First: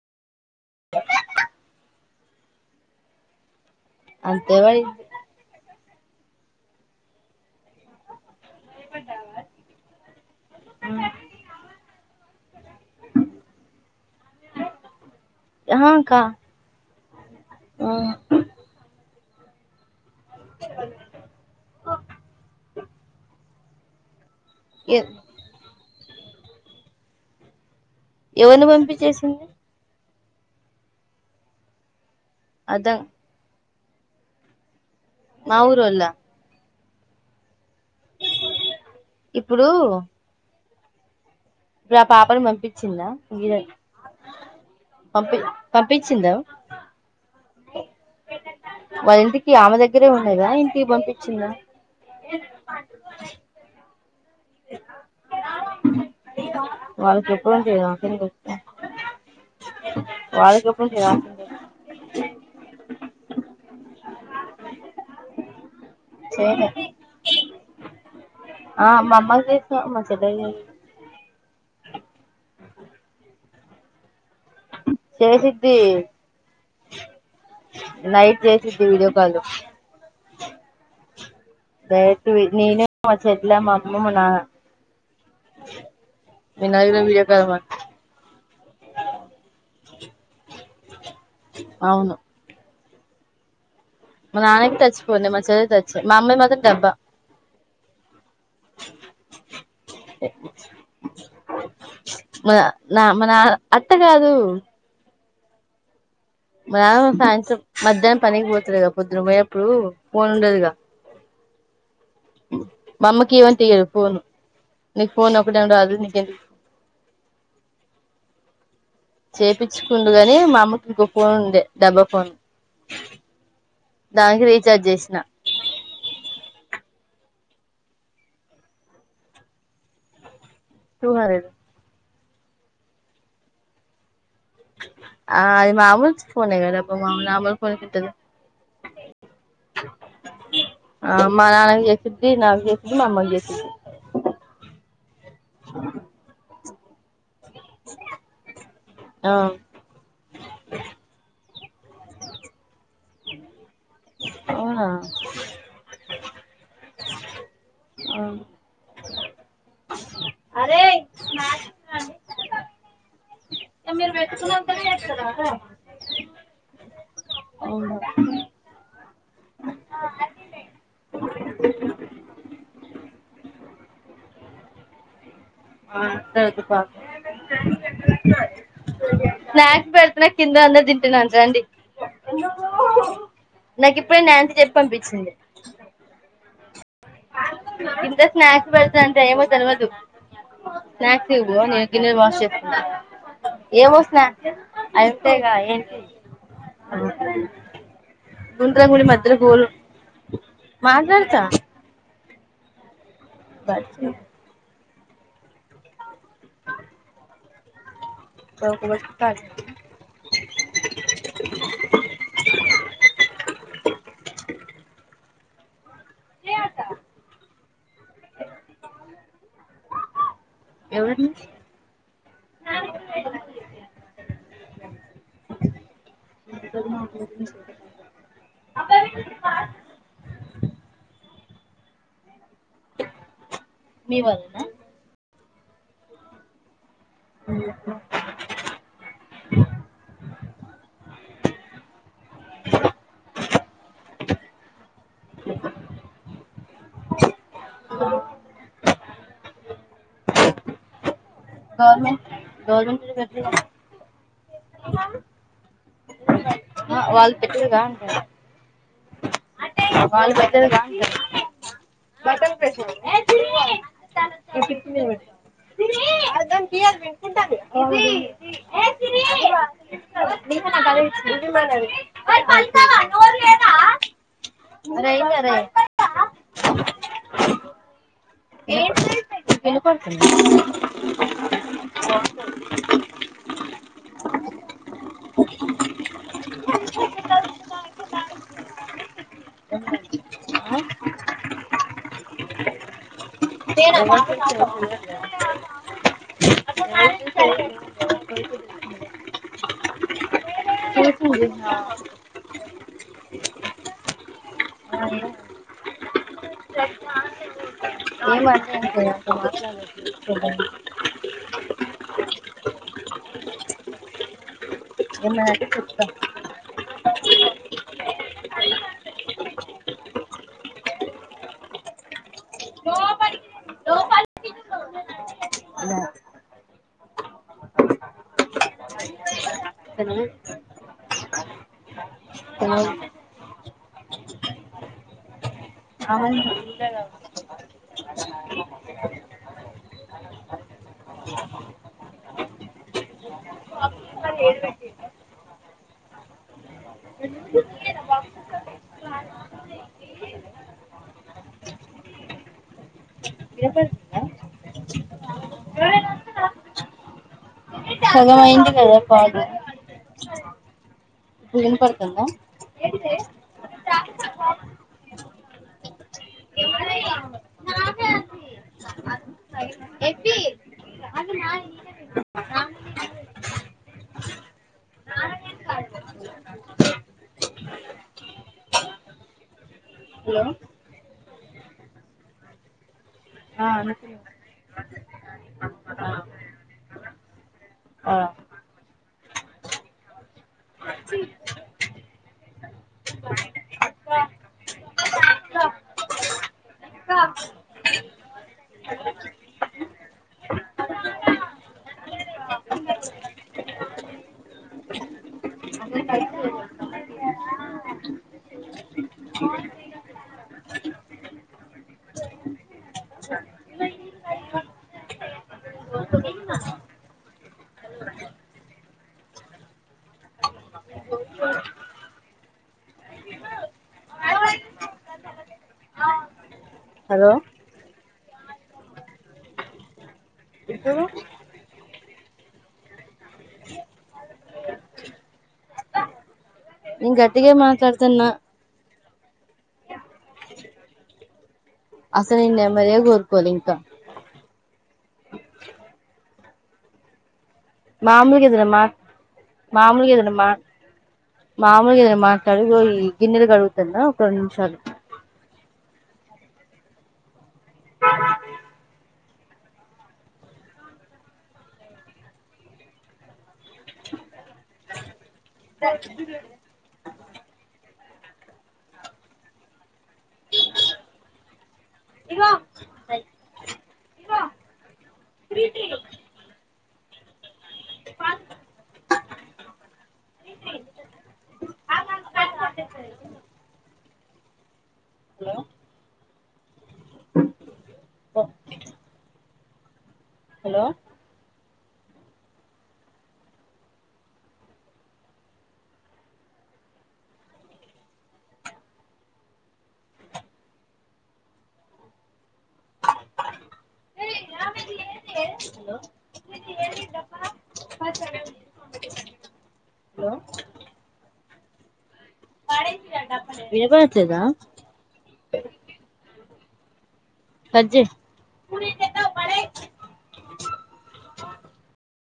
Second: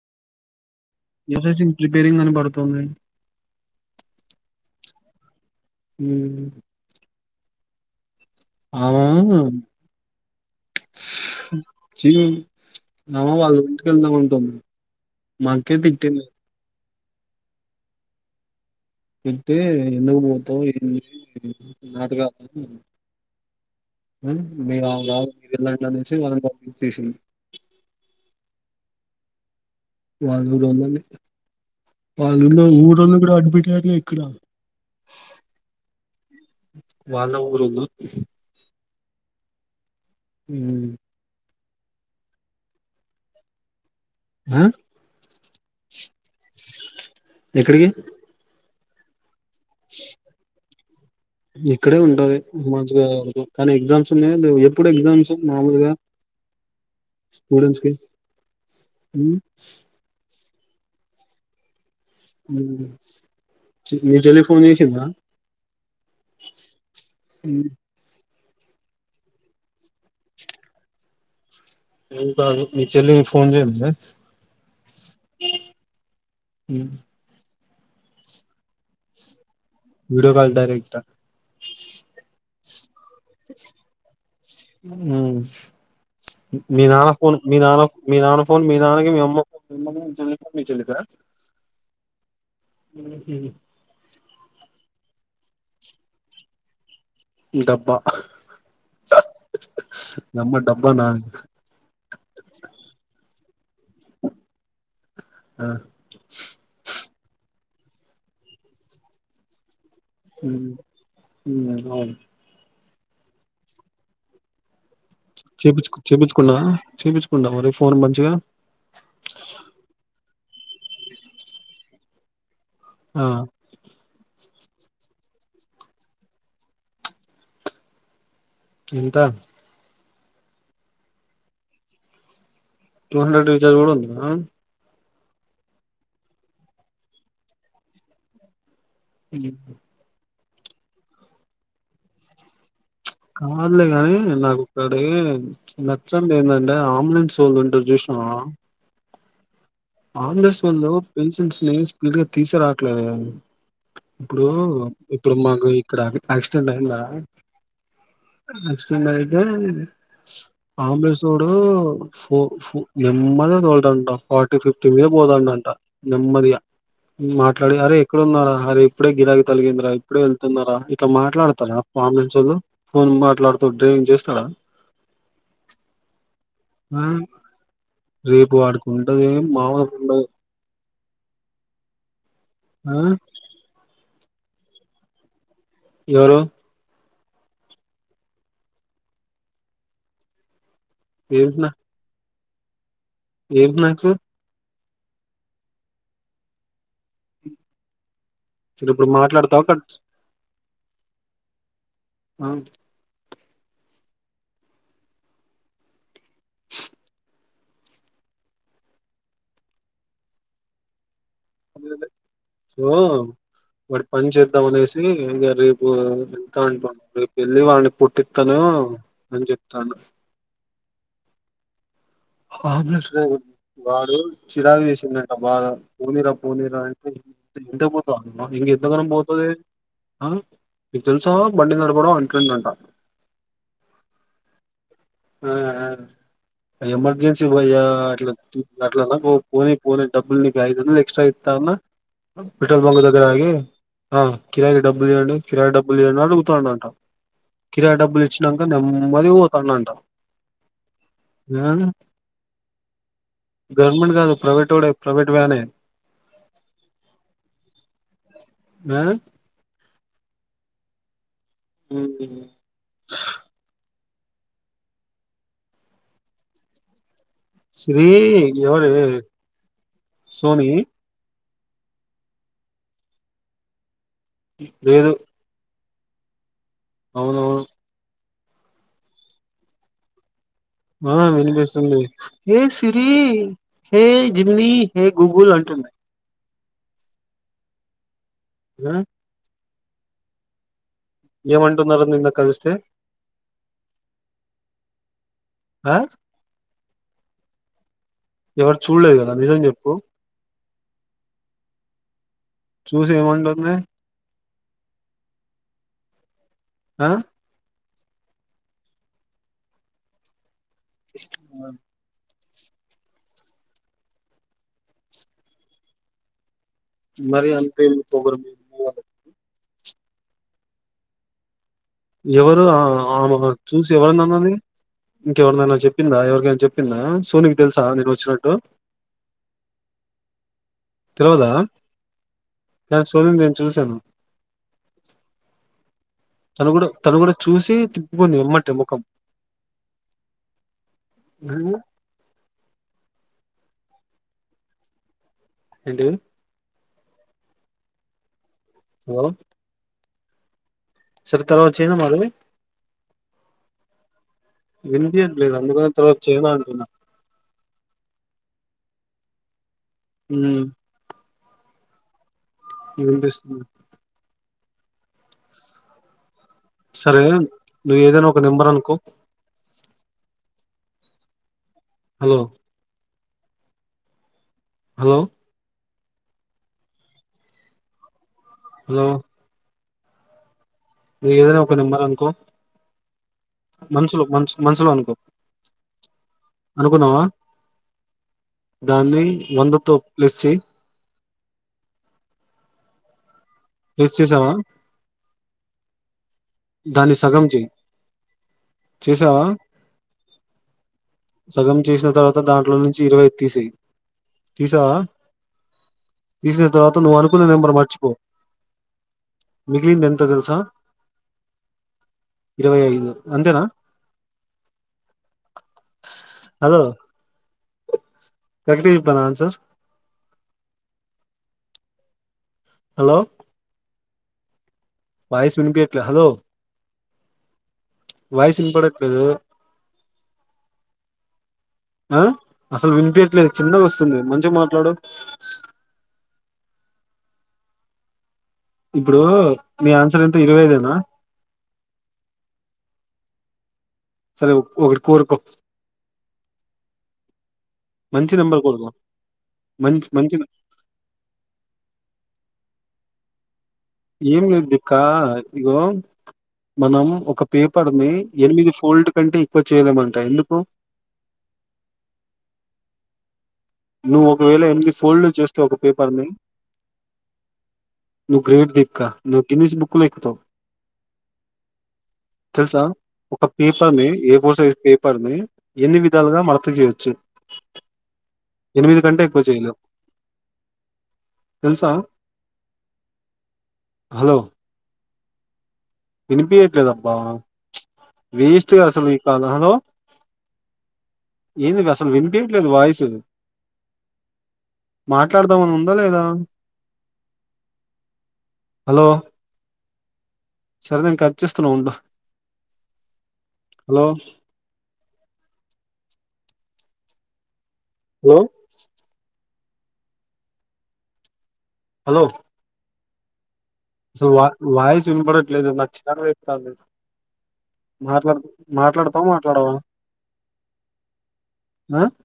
వుజేసింగ్ repairing అని పడుతుందే అంతే వై ఉ [unintelligible] చి నవ్వ వాళ్ళ ఇంటికి వెళ్దాం అంటుంది. మా అక్కే ఆహా కా తిటింది ఆ తిట్టే ఎందుకు పోతావ్ ఏమి [unintelligible] ఎ [unintelligible] ఎవరిని పంపించేసింది [unintelligible] వాళ్ళల్లో అర్థం [unintelligible] అడ్మిట్ ఎక్కడ మా ఊరోళ్ల వాళ్ళ ఊరోళ్ళు ఇప్పుడు ఉ ప్ర ఆ పాపను పంపించిందా మీర ఆ పంపి పంపించిందా ఎక్కడికి వాళ్ళింటి ఇక్కడే ఉంటది మంచిగా కానీ ఎగ్జామ్స్ ఉన్నాయిగా. ఎప్పుడు ఎగ్జామ్స్ మామూలుగా వాళ్ళకి ఎప్పుడు ఉంటాయి స్టూడెంట్స్ కి నాకేం ఉ వాళ్ళ గ్రూపులో చేరాలసిందే ఉ మీ చెల్లి ఫోన్ చేసిందా ఆ మా అమ్మకి చేసిన మా చెల్లికి చేయలే ఇంకా అది మీ చెల్లి మీ ఫోన్ చేయ [unintelligible] చేేసిద్ది నైట్ చేసిద్ది video call video call direct direct విన్ని నే మాట్లాడట్లేదు అమ్మ నాన్న మ్మ్ మేము మీ నలుగురం నాన్న వీడియో ఫోన్ కాల్ మీ మా నాన్న మీ నాన్న ఫోన్ మీ నాన్నకి మీ అమ్మ ఫోన్ చెల్లి ఫోన్ మీ చెల్లక అవును ఉ హు మా నాన్నది టచ్ ఫోనే మా మా చెల్లిది టచ్ మా అమ్మది మాత్రం డబ్బా డబ్బా మీ అమ్మ డబ్బా నా మా మా నాన్న అట్ట కాదు ఆ మ ఫ్యాన్స్ మధ్యాహ్నం పనికి పోతుడు కద పొద్దున పోయే అప్పుడు ఫోన్ ఉండదుగా ఏం కావాలి మామ్మకి ఇయ్యమంటే ఇయ్యడు ఫోను నీకు ఫోన్ ఒకటేం చేపు రాదు నీకెందుకు చేపించుకున్నా చేపించుకుంటావ మరి ఫోన్ మంచిగా చేపచ్చుకుండుగాని మా అమ్మ కు ఫోన్ ఉండే డబ్బా ఫోన్ ఆ దానికి రీఛార్జ్ చేసిన ఎంత టూ హాడడు టూ హండ్రెడ్ రీఛార్జ్ కూడా ఉందా ఆ అది మామలు ఫోన్ కడ అ మామలు మామలు ఫోన్ కట్టదు ఉ ఆ మా నాన్న చేపితి నాకు చేపితి కాదులే కానీ నాకుక్కడి నచ్చం ఏంటంటే అంబులెన్స్ ఉంటది చూసినవా ఆ అంబులెన్స్ వాళ్ళు బిల్లు చిట్టిని స్పీడ్ గా తీసుకురావడం లేదే ఇప్పుడు అవునా ఇప్పుడు మాకు ఇక్కడ యాక్సిడెంట్ అయిందా ఆ యాక్సిడెంట్ అయితే అంబులేసుడు నెమ్మదిగా తోలాడంట పీపీటీ మీద తోలుతుందంట నెమ్మద మాట్లాడి అరే అవునా ఎక్కడున్నారా అరే ఇప్పుడే గిరాకి తలిగిందరాా ఇప్పుడే వెళ్తున్నారా ఇట్లా మాట్లాడతారా ఆంబులెన్స్ సొల్లు ఫోన్ మాట్లాడుతూ డ్రైవింగ్ చేస్తాడా అంత ఆ రేపు వాడికి ఉంటది స్నాక్స్ మామూలుగా ఉండదు పెడుతున్నా కింద అందరు తింటున్నారు రండి ఆ పోయి నా అంత చెప్పి పంపించింది ఎవరు ఇంత స్నాక్స్ పెడతా అంటే ఏమల్వదు స్నాక్స్ ఏం తిను స్నా నేను గిన్నెలు వాష్ చేసి వస్తా ఏవో స్నాక్స్ అయింతేగా ఏంటి సరే గుండ్రగా ఉండి ఇప్పుడు మధ్యలో హోల్ మాట్లాడతావా ఉంటది కట్ మాట్లాతా అ పడితే ఇక్కడ ఒక ఉప్పు ప్యాకెట్టు అద సో వాడి పని చేద్దాం అనేసి ఇంకా రేపు ఎంత అంటా రేపు వెళ్ళి వాళ్ని పుట్టిస్తాను అని చెప్తాను ఎవరిని అబుల్స్ డ్రైవర్ వాడు చిరాకు చేసిండంట బాగా పోనీర పోనీరా అంటే పోతునమ్మా ఇంకా ఎంతగానం పోతది, మీకు తెలుసా బండి నడపడం అంటుండంట మీ వాళ్ళేనా ఆ ఆ ఎమర్జెన్సీ పోయ్యా అట్లా అట్ పోని పోని డబ్బుల్ని ఐదువందలు ఎక్సట్రా ఇస్తా, అన్న పెట్రోల్ బంక్ దగ్గర ఆగి ఆ కిరాయి డబ్బులు ఇయండి, కిరాయికి డబ్బులు తీయండి అడుగుతాండంట కిరాయి డబ్బులు ఇచ్చినాక నెమ్మదిగా పోతాడంట ఆ గవర్నమెంట్ గవర్నమెంట్ పెట్టలేదా గవర్నమెంట్ కాదు ప్రైవే ట్ ప్రవేట్ వానే ఆ వాళ్ళు పెట్టరుగా అంటే ఆ వాళ్ళు పెట్టరుగా అంటున్న [unintelligible] శ్రీ ఎవరు సోని [unintelligible] లేదు [unintelligible] ఆ వినపడుతుందా ఆ వినిపిస్తుంది. ఏ సిరి ఏ జిమ్లీ, ఏ గూగుల్ అంటుంది. ఆ ఏమంటున్నారు నిన్న కలిస్తే ఆ [unintelligible] ఎవరు చూడలేదు కదా నిజం చెప్పు చూసింది చూసి ఏమంటుంది. అ ఏమ్ ఆ ఏం అనటం లేదు నాతోన్ని మాట్లాడలేదు ఆ [unintelligible] ఏమన్నా అంటే చెప్తా మరి అంతే ది పొగరు, కోపం ఎవరు ఆ చూసి ఎవరిని అన్నది. ఇంకెవరితోనైనా చెప్పిందా, ఎవరికైనా చెప్పిందా సోనీకి తెలుసా నేను వచ్చినట్టు తెలవదా దని సోనీ ని నేను చూశాను. [unintelligible] అవును తను కూడా చూశారు తను కూడా చూసి తిప్పుకుంది ఏమ్మంటే ముఖం ఉ ఎంటి హలో సరే తర్వాత చేయనా మళ్లీ చెప్తా వినిపియ్యట్లే అందుకని తర్వాత చైనా అంటన్నా సగం అయింది కదా కాల్ ఉ ఇప్పుడు వినపడుతుందా వినిపిస్తుంది సరే నువ్వు ఏదైనా ఒక నెంబర్ అనుకో హలో హలో హలో హలో ఏదన ఒక నంబర్ అనుకో ఆ వినిపిస్తుంది మన్సులో మన్స్ మన్సులో అనుకో అనుకున్నావా ఆ దాన్ని వంద తో ప్లస్ చెయ్ గెస్ చేసావా దాన్ని సగం చెయ్ చేసావా సగం చేసిన తర్వాత దాంట్లో నుంచి ఇరవై తీసెయ్ తీసావా తీసిన తర్వాత నువ్ అనుకున్న నెంబర్ మర్చిపో మిగ్లింది ఎంత తెలుసా ఇరవై ఐదు అంతేనా వకిదింద కరక్టే ఎప్పానా ఆన్సర్ హలో బాయిస్ ఇనిపియట్లే హలో హలో వాయస్ ఇన్పడట్లేదు అ అసల్ వినిపియట్లేదు చిన్నగొస్తుంది మంచ మాట్లాడు ఏన్ గట్టిగే మాట్లాడతున్నా ఇప్పుడూ మీ ఆన్సర్ ఎంత ఇరవై ఐదేనా అసలు నేన్ నంబరే కోరుకోలే ఇంక సరే ఒకటి కోరుకో మంచి మాములుగా నెంబర్ ఎదన మా కోరుకో మంచి మాములుగా ఎదన మంచి మా మామూలుగ ఏదన్న మాట్లాడు ఈ గిన్నెల్ ఏం [unintelligible] ఇగో మనం ఒక పేపర్ ని ఎనిమిది ఫోల్డ్ కంటే ఎక్కువ చేయలేమంటా ఎందుకు నువ్ ఒకవేళ ఎంది ఫోల్డ్ చేస్త ఒక పేపర్ని నువ్ గ్రేట్ దీపికా ను గిన్నీస్ బుకులో ఎక్కుతవ్ తెలుసా ఒక పేపర్ ని ఏ ఫోర్ సైజ్ పేపర్ ని ఎన్ని విధాలుగా మరత చేయొచ్చు ఎనిమిది కంటే ఎక్కువ చేయలే తెలుసా హలో వినిపియట్లేదబ్బా వేస్ట్ గ అసలు ఈ కాల్ హలో హలో ఏంది గ అసలు వినిపీయట్లేదు వాయిసు మాట్లాడదామని ఉందా లేదా హలో సరే నేన్ కట్ చేస్తున్నా ఉండు hello hello hello hello hello అసలు వినపడట్లేదా వా వాయిస్ ఇన్పడ ట్లేదు నాక్ చిరాకు వేత్తాంది కట్ చెయ్ మాట్లాడు మాట్లాడతవ మాట్లాడవా అ